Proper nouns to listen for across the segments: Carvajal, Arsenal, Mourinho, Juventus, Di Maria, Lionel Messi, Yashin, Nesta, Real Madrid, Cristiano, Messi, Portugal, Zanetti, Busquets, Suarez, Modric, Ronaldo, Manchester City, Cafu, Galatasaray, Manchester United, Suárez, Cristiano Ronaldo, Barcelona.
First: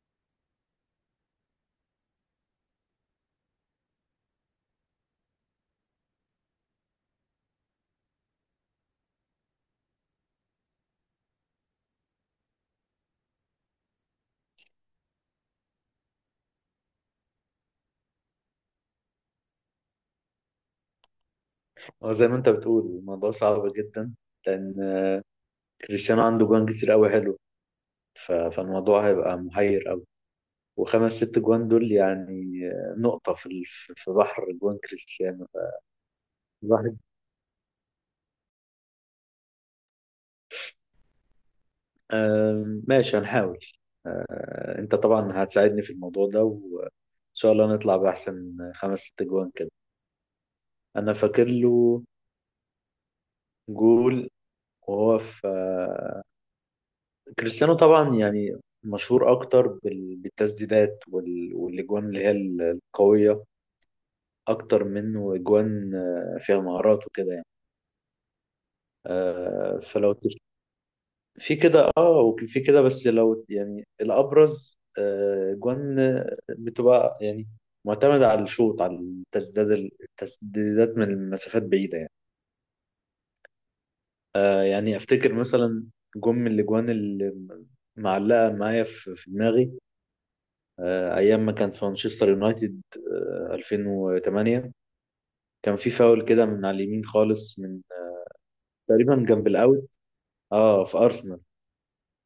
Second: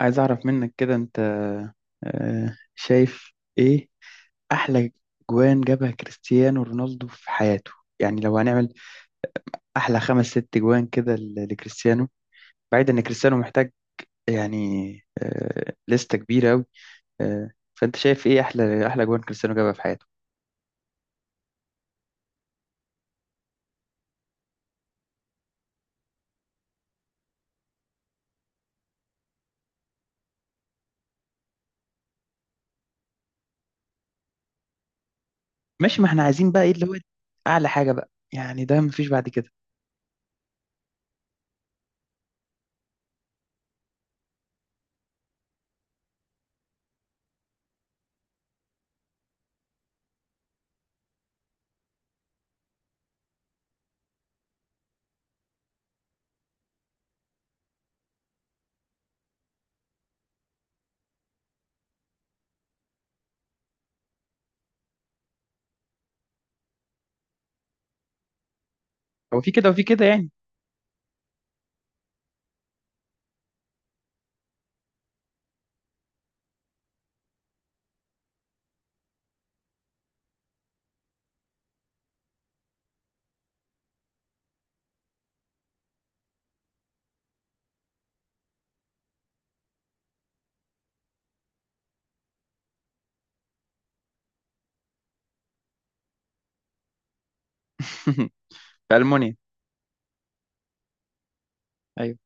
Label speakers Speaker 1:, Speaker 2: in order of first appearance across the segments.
Speaker 1: عايز أعرف منك كده. أنت شايف إيه أحلى جوان جابها كريستيانو رونالدو في حياته؟ يعني لو هنعمل أحلى خمس ست جوان كده لكريستيانو، بعيد إن كريستيانو محتاج، يعني لستة كبيرة أوي. فأنت شايف إيه أحلى جوان كريستيانو جابها في حياته؟
Speaker 2: اه، زي ما انت بتقول الموضوع صعب جدا لان كريستيانو عنده جوان كتير قوي حلو. فالموضوع هيبقى محير قوي، وخمس ست جوان دول يعني نقطة في بحر جوان كريستيانو
Speaker 1: ماشي، ما إحنا عايزين بقى إيه اللي هو
Speaker 2: الواحد.
Speaker 1: أعلى حاجة بقى، يعني ده مفيش بعد كده.
Speaker 2: ماشي، هنحاول. انت طبعا هتساعدني في الموضوع ده، وان شاء الله نطلع بأحسن خمس ست جوان كده. انا فاكر له جول وهو في، كريستيانو طبعا يعني مشهور اكتر بالتسديدات والاجوان اللي هي القويه اكتر منه اجوان فيها مهارات وكده يعني.
Speaker 1: هو في كده وفي كده
Speaker 2: فلو
Speaker 1: يعني.
Speaker 2: في كده اه، وفي كده، بس لو يعني الابرز اجوان بتبقى يعني معتمدة على الشوط، على التسديدات، التسديدات من المسافات بعيدة يعني. يعني افتكر مثلا جم من الاجوان اللي معلقة معايا في دماغي، ايام ما كان في مانشستر يونايتد. 2008 كان في فاول كده من على اليمين خالص، من
Speaker 1: في
Speaker 2: تقريبا
Speaker 1: ألمونيا.
Speaker 2: جنب الاوت، اه، في ارسنال.
Speaker 1: أيوه.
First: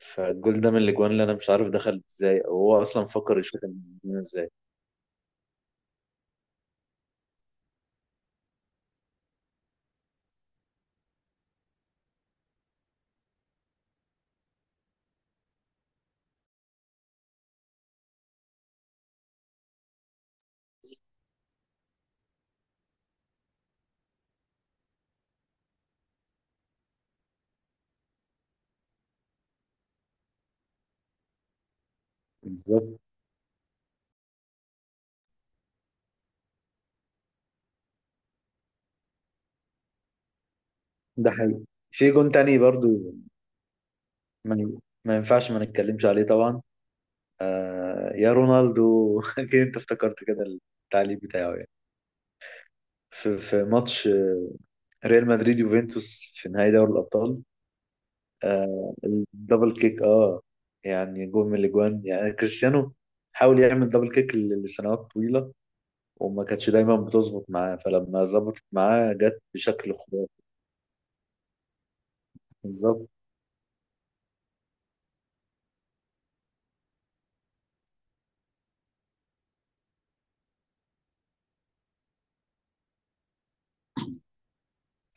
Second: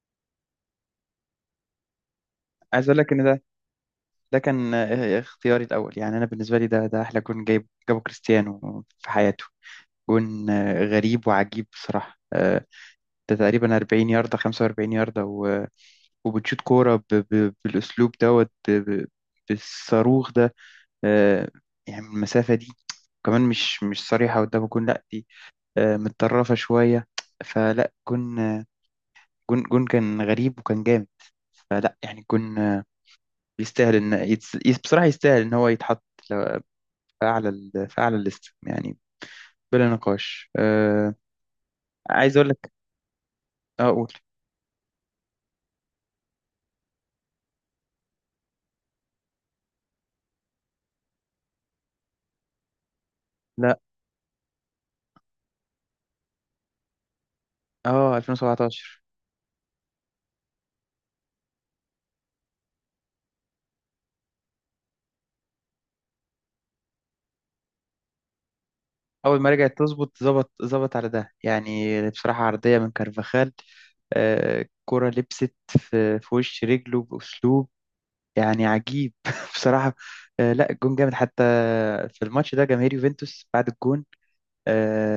Speaker 2: فالجول ده من الاجوان اللي انا مش عارف دخل ازاي، او هو
Speaker 1: عايز أقول
Speaker 2: اصلا
Speaker 1: لك إن
Speaker 2: فكر
Speaker 1: ده
Speaker 2: يشوط الجون
Speaker 1: ده
Speaker 2: ازاي.
Speaker 1: كان، اختياري الأول. يعني أنا بالنسبة لي ده أحلى جون جابه كريستيانو في حياته. جون غريب وعجيب بصراحة. ده تقريبا 40 ياردة، 45 ياردة، وبتشوت كورة بالأسلوب دوت بالصاروخ ده. آه، يعني من المسافة دي، كمان مش صريحة قدام الجون، لأ دي متطرفة شوية. فلا جون، جون كان غريب وكان جامد. فلا يعني جون،
Speaker 2: بالظبط.
Speaker 1: يستاهل إن بصراحة يستاهل إن هو يتحط فأعلى الليست، يعني بلا نقاش.
Speaker 2: ده حقيقي. في جون
Speaker 1: عايز أقول
Speaker 2: تاني
Speaker 1: لك،
Speaker 2: برضو،
Speaker 1: آه، أقول
Speaker 2: ما ما ينفعش ما نتكلمش عليه طبعا. آه يا رونالدو أكيد انت افتكرت كده. التعليق بتاعه يعني في، في
Speaker 1: لا.
Speaker 2: ماتش ريال مدريد يوفنتوس في نهائي دوري الابطال.
Speaker 1: أه،
Speaker 2: آه،
Speaker 1: 2017.
Speaker 2: الدبل كيك، اه. يعني جول من الاجوان، يعني كريستيانو حاول يعمل دبل كيك لسنوات طويله، وما كانتش دايما بتظبط معاه، فلما ظبطت معاه
Speaker 1: أول
Speaker 2: جت
Speaker 1: ما رجعت
Speaker 2: بشكل
Speaker 1: تظبط،
Speaker 2: خرافي.
Speaker 1: ظبط على ده، يعني بصراحة عرضية من
Speaker 2: بالظبط،
Speaker 1: كارفاخال. آه، كرة لبست في وش رجله بأسلوب يعني عجيب بصراحة. آه، لا الجون جامد حتى. في الماتش ده جماهير يوفنتوس بعد الجون،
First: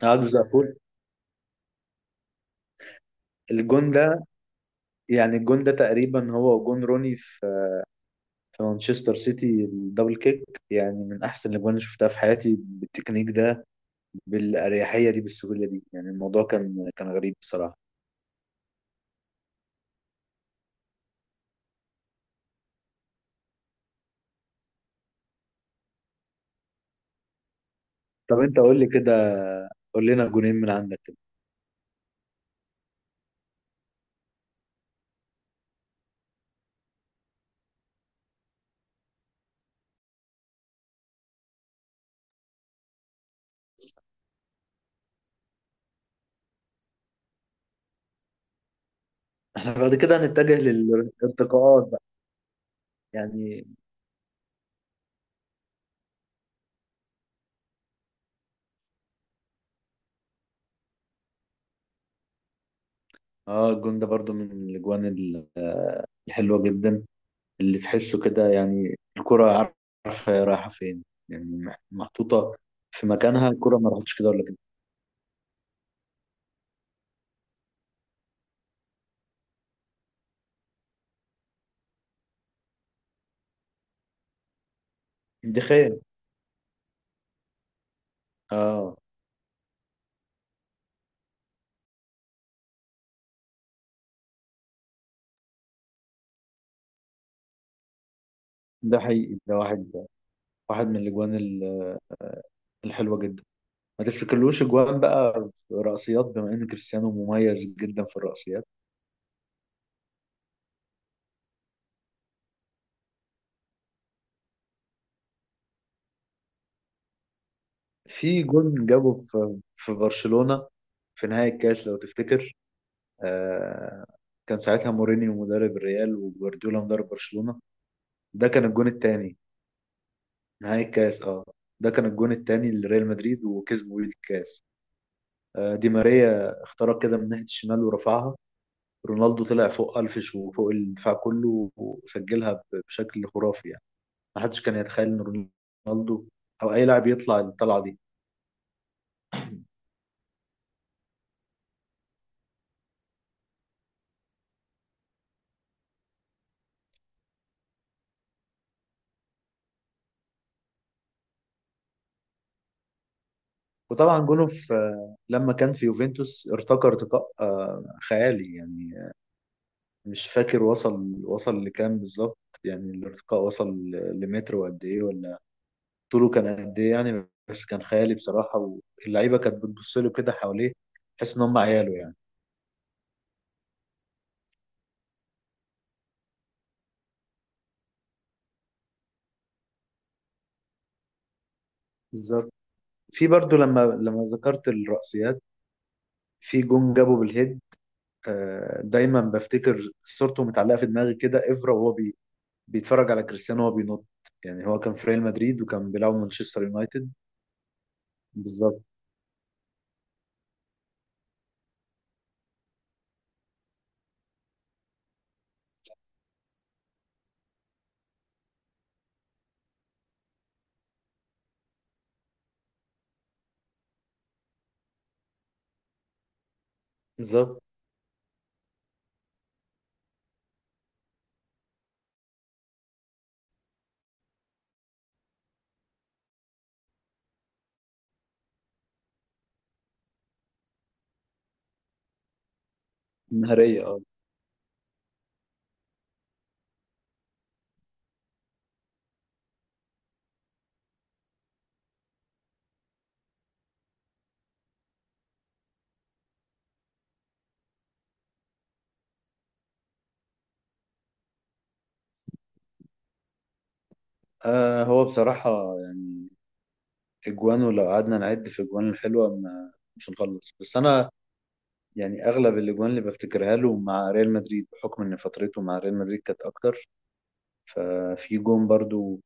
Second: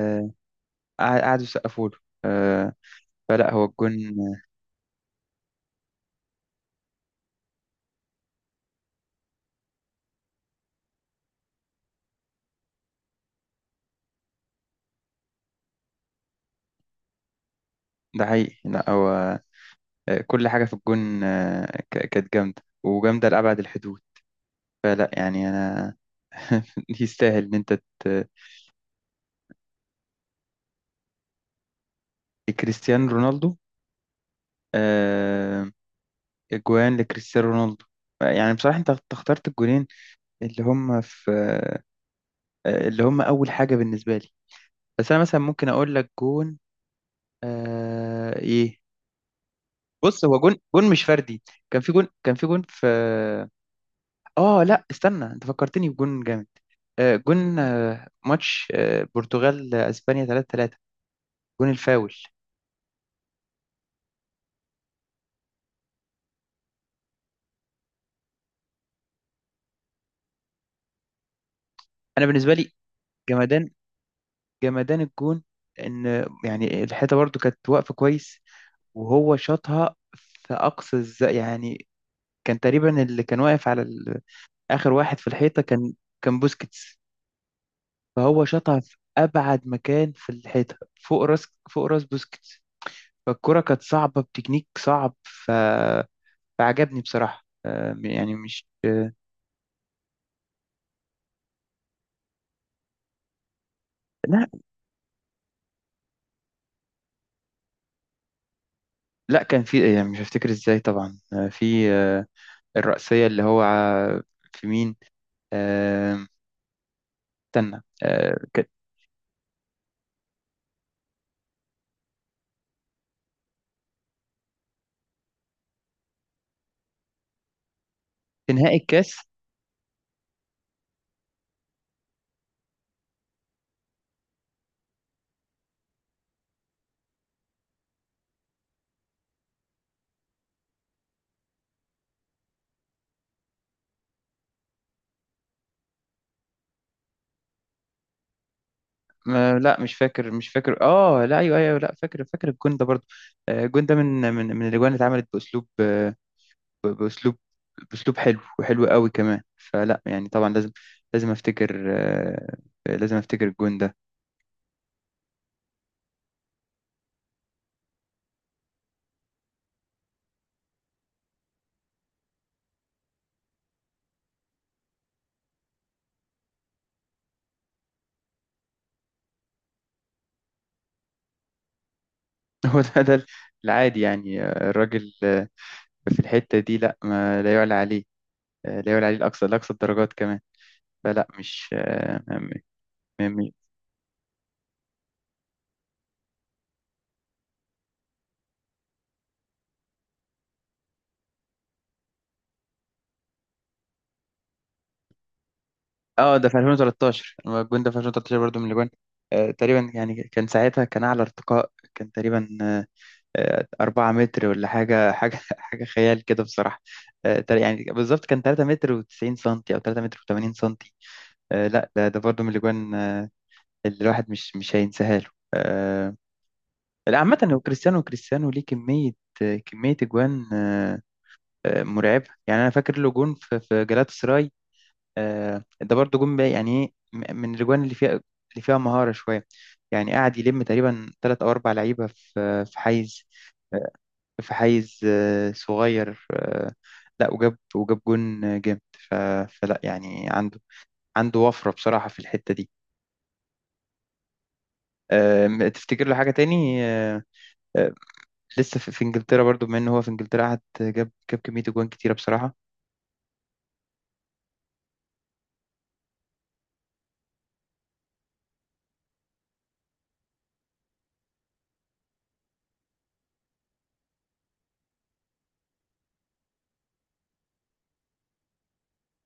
Speaker 2: قعدوا زقفول.
Speaker 1: قعدوا يسقفوا له. آه فلا هو
Speaker 2: الجون
Speaker 1: الجون.
Speaker 2: ده، يعني الجون ده تقريبا هو جون روني في مانشستر سيتي، الدبل كيك. يعني من احسن الاجوان اللي شفتها في حياتي، بالتكنيك ده، بالاريحيه دي، بالسهوله دي، يعني الموضوع كان كان غريب بصراحه.
Speaker 1: ده حقيقي. لا هو كل حاجة في الجون كانت جامدة وجامدة لأبعد الحدود. فلا يعني أنا يستاهل إن أنت ت-
Speaker 2: طب انت قول لي كده، قول لنا جونين من عندك.
Speaker 1: كريستيانو رونالدو، آه، أجوان لكريستيانو رونالدو. يعني بصراحة أنت اخترت الجونين اللي هم في، اللي هم أول حاجة بالنسبة لي. بس أنا مثلا ممكن أقول لك جون، إيه.
Speaker 2: احنا بعد كده
Speaker 1: بص، هو جون
Speaker 2: هنتجه
Speaker 1: جون مش فردي. كان
Speaker 2: للارتقاءات
Speaker 1: في
Speaker 2: بقى،
Speaker 1: جون، كان في جون في.
Speaker 2: يعني.
Speaker 1: اه، لا استنى، انت فكرتني بجون جامد. جون ماتش برتغال اسبانيا 3-3، جون الفاول.
Speaker 2: اه، الجون ده برضو من الاجوان الحلوه جدا، اللي تحسه كده، يعني الكره عارفه هي رايحه فين، يعني
Speaker 1: انا بالنسبه
Speaker 2: محطوطه
Speaker 1: لي
Speaker 2: في مكانها.
Speaker 1: جمدان،
Speaker 2: الكره ما راحتش كده ولا كده،
Speaker 1: جمدان الجون. ان يعني الحيطه برضو كانت واقفه كويس، وهو شاطها في اقصى الز... يعني كان تقريبا اللي كان واقف على ال... اخر واحد في
Speaker 2: دي
Speaker 1: الحيطه
Speaker 2: خيال.
Speaker 1: كان بوسكيتس. فهو شاطها في
Speaker 2: اه،
Speaker 1: ابعد مكان في الحيطه، فوق راس بوسكيتس. فالكره كانت صعبه بتكنيك صعب. فعجبني بصراحة، يعني مش
Speaker 2: ده حقيقي. ده واحد، واحد من الاجوان الحلوه جدا. ما
Speaker 1: لا.
Speaker 2: تفتكرلوش اجوان بقى في رأسيات، بما ان كريستيانو مميز جدا في الرأسيات؟
Speaker 1: لا، كان في، يعني مش هفتكر ازاي طبعا. في الرأسية اللي هو في مين؟ آه، استنى
Speaker 2: في جون جابه في برشلونه، في نهايه الكاس لو تفتكر. آه، كان ساعتها مورينيو مدرب الريال وجوارديولا مدرب برشلونة، ده
Speaker 1: في
Speaker 2: كان
Speaker 1: نهائي
Speaker 2: الجون
Speaker 1: الكاس.
Speaker 2: التاني. نهائي الكاس، اه. ده كان الجون التاني لريال مدريد، وكسبوا بيه الكاس. دي ماريا اخترق كده من ناحية الشمال ورفعها، رونالدو طلع فوق ألفش وفوق الدفاع كله وسجلها بشكل خرافي يعني. محدش كان يتخيل إن رونالدو أو أي لاعب يطلع الطلعة دي.
Speaker 1: لا مش فاكر، اه لا ايوه ايوه، لا فاكر، الجون ده برضه. الجون ده من الاجوان اللي اتعملت باسلوب، ب- باسلوب باسلوب حلو وحلو قوي كمان. فلا يعني طبعا، لازم افتكر، لازم افتكر الجون ده.
Speaker 2: وطبعا جونه في لما كان في يوفنتوس، ارتقى ارتقاء خيالي يعني. مش فاكر وصل، وصل لكام بالظبط، يعني الارتقاء وصل لمتر وقد ايه، ولا طوله كان قد ايه يعني، بس كان خيالي بصراحة. واللعيبة كانت بتبص له كده حواليه، تحس ان هم عياله يعني.
Speaker 1: هو ده العادي، يعني الراجل في الحتة دي، لا، ما لا يعلى عليه. لا يعلى عليه الأقصى، الدرجات كمان. فلا مش
Speaker 2: بالظبط.
Speaker 1: م-
Speaker 2: في
Speaker 1: م-
Speaker 2: برضو لما، لما ذكرت الرأسيات، في جون جابه بالهيد. دايما بفتكر صورته متعلقة في دماغي كده، افرا وهو بي، بيتفرج على كريستيانو وهو بينط. يعني هو كان في ريال مدريد وكان بيلعب
Speaker 1: اه، ده في
Speaker 2: مانشستر يونايتد.
Speaker 1: 2013. هو الجون ده في 2013 برضو من
Speaker 2: بالظبط.
Speaker 1: الأجوان. تقريبا يعني، كان ساعتها كان أعلى ارتقاء كان تقريبا 4 متر ولا حاجة، حاجة خيال كده بصراحة. يعني بالظبط كان 3 متر و90 سنتي أو 3 متر و80 سنتي. لا ده برضو من الأجوان، اللي الواحد مش هينساها له. آه، لا عامة، هو
Speaker 2: بالظبط.
Speaker 1: كريستيانو، ليه كمية، أجوان مرعبة. يعني أنا فاكر له جون في جلاتا سراي. ده برضه جون بقى، يعني إيه من الأجوان اللي فيها، مهارة شوية. يعني قاعد يلم تقريبا تلات أو أربع لعيبة في حيز،
Speaker 2: نهارية،
Speaker 1: آه،
Speaker 2: اه.
Speaker 1: في حيز صغير. لا، وجاب جون جامد. ف- فلا يعني عنده وفرة بصراحة في الحتة دي. تفتكر له حاجة تاني؟ آه، لسه في انجلترا، برضو بما ان هو في انجلترا قعد جاب كمية جوان كتيرة بصراحة.
Speaker 2: هو بصراحة يعني اجوان، ولو قعدنا نعد في اجوان الحلوه ما، مش هنخلص. بس انا يعني اغلب الاجوان اللي بفتكرها له مع ريال مدريد، بحكم ان فترته مع ريال مدريد كانت اكتر. ففي جون برضو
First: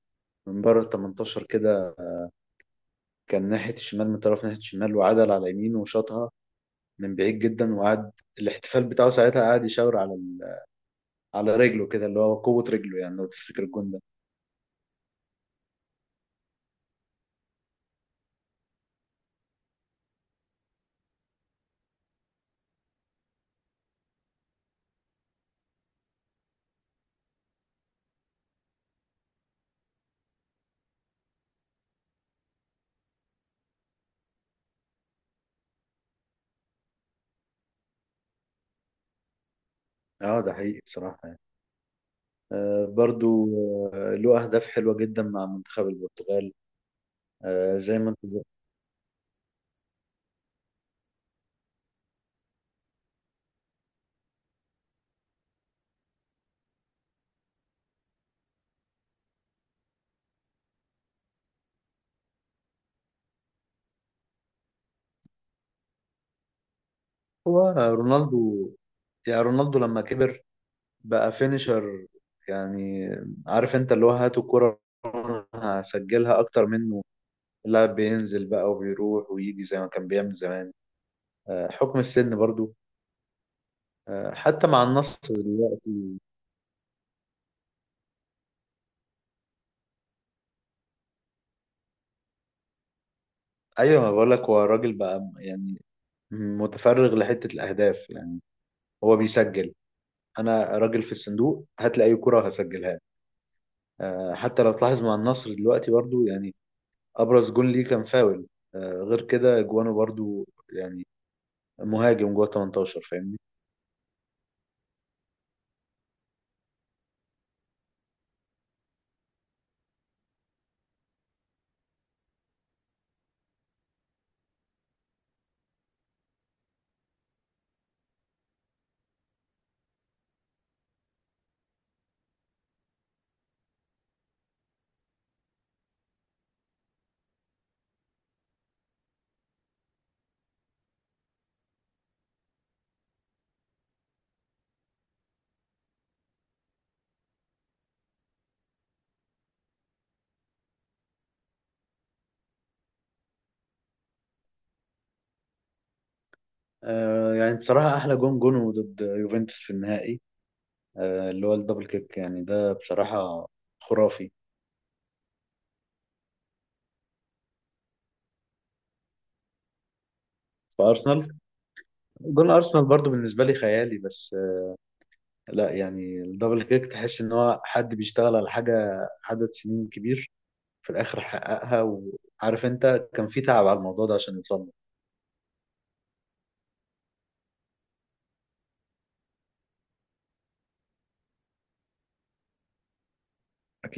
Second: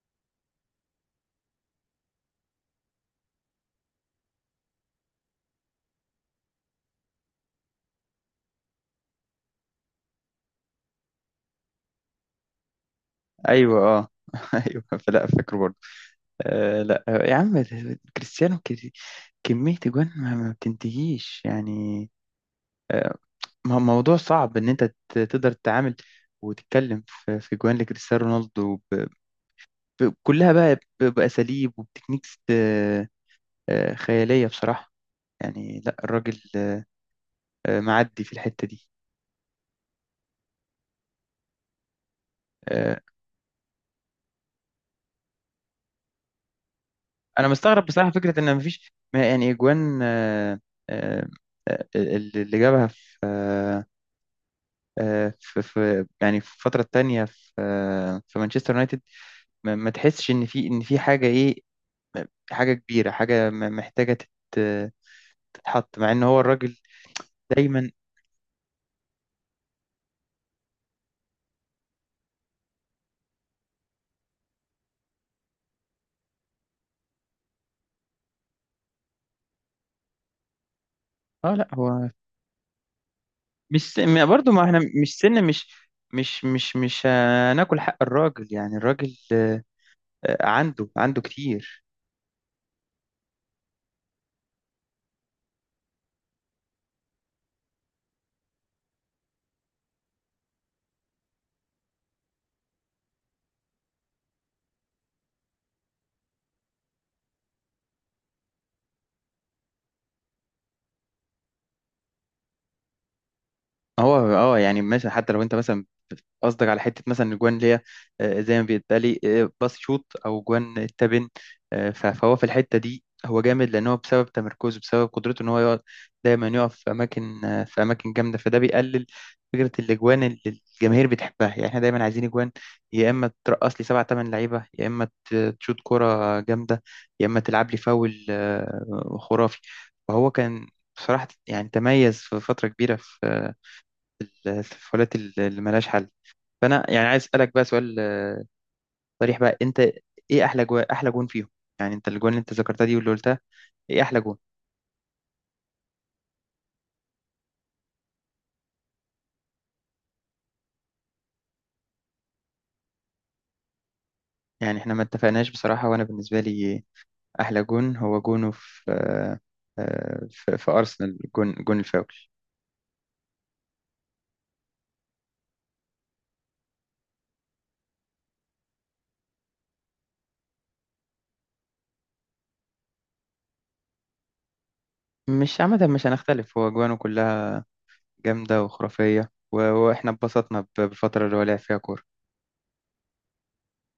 Speaker 2: من بره ال 18 كده، كان ناحيه الشمال، من طرف ناحيه الشمال، وعدل على يمينه وشاطها من بعيد جدا. وقعد الاحتفال بتاعه ساعتها، قعد يشاور على ال، على رجله كده، اللي هو قوه رجله يعني. لو تفتكر
Speaker 1: ايوه،
Speaker 2: الجون ده.
Speaker 1: اه، ايوه، فلا فاكره برضو. لا، يا عم كريستيانو، كمية جوان ما بتنتهيش يعني. آه، موضوع صعب ان انت تقدر تتعامل وتتكلم في جوان لكريستيانو رونالدو، كلها بقى، بأساليب وبتكنيكس خيالية بصراحة. يعني لا الراجل معدي في الحتة دي.
Speaker 2: اه، ده حقيقي بصراحه يعني. آه،
Speaker 1: آه،
Speaker 2: برضو، آه، له اهداف حلوه جدا مع منتخب البرتغال.
Speaker 1: انا
Speaker 2: آه،
Speaker 1: مستغرب
Speaker 2: زي ما
Speaker 1: بصراحة
Speaker 2: انت،
Speaker 1: فكرة ان مفيش، ما يعني، جوان آه، اللي جابها في في يعني، في الفترة التانية في في مانشستر يونايتد. ما تحسش إن في، إن في حاجة إيه، حاجة كبيرة، حاجة محتاجة تتحط، مع إن هو الراجل
Speaker 2: هو
Speaker 1: دايما.
Speaker 2: رونالدو، يعني رونالدو لما كبر بقى فينيشر. يعني عارف انت، اللي هو هات الكرة وأنا هسجلها اكتر منه. اللاعب بينزل بقى وبيروح ويجي زي ما كان بيعمل زمان.
Speaker 1: لا
Speaker 2: حكم
Speaker 1: هو
Speaker 2: السن برضو.
Speaker 1: مش س- برضه، ما
Speaker 2: حتى
Speaker 1: إحنا
Speaker 2: مع
Speaker 1: مش
Speaker 2: النصر
Speaker 1: سن، مش
Speaker 2: دلوقتي.
Speaker 1: مش مش مش هناكل حق الراجل. يعني الراجل عنده كتير.
Speaker 2: ايوه، ما بقول لك، هو الراجل بقى يعني متفرغ لحتة الاهداف. يعني هو بيسجل، انا راجل في الصندوق، هات لي اي كرة هسجلها. حتى لو تلاحظ مع النصر دلوقتي برضو، يعني ابرز جون ليه كان فاول. غير كده جوانه برضو يعني مهاجم جوه 18، فاهمني.
Speaker 1: هو اه يعني مثلا، حتى لو انت مثلا قصدك على حته مثلا الجوان اللي هي زي ما بيتقالي، باص شوت، او جوان التبن. فهو في الحته دي هو جامد، لان هو بسبب تمركزه، بسبب قدرته ان هو يقعد دايما يقف في اماكن، في اماكن جامده، فده بيقلل فكره الاجوان اللي الجماهير بتحبها. يعني احنا دايما عايزين اجوان، يا اما ترقص لي سبع ثمان لعيبه، يا اما تشوت كوره جامده، يا اما تلعب لي فاول خرافي. فهو كان بصراحه، يعني تميز في فتره كبيره في الفاولات اللي ملهاش حل. فانا يعني عايز اسالك بقى سؤال صريح بقى، انت ايه احلى جو... احلى جون فيهم؟ يعني انت الجون اللي انت ذكرتها دي واللي قلتها، ايه احلى جون؟
Speaker 2: يعني بصراحة احلى جون جونه ضد يوفنتوس في النهائي، اللي هو الدبل كيك. يعني ده بصراحة خرافي.
Speaker 1: يعني احنا ما اتفقناش بصراحه. وانا بالنسبه لي احلى جون هو جونه في في ارسنال،
Speaker 2: فارسنال،
Speaker 1: جون الفاول.
Speaker 2: جون ارسنال برضو بالنسبة لي خيالي، بس لا يعني الدبل كيك تحس ان هو حد بيشتغل على حاجة عدد سنين كبير، في الاخر حققها. وعارف انت كان في تعب على الموضوع ده عشان يوصل له.
Speaker 1: مش، عامه مش هنختلف، هو جوانه كلها جامده وخرافيه، واحنا اتبسطنا بالفتره اللي هو لعب فيها كوره.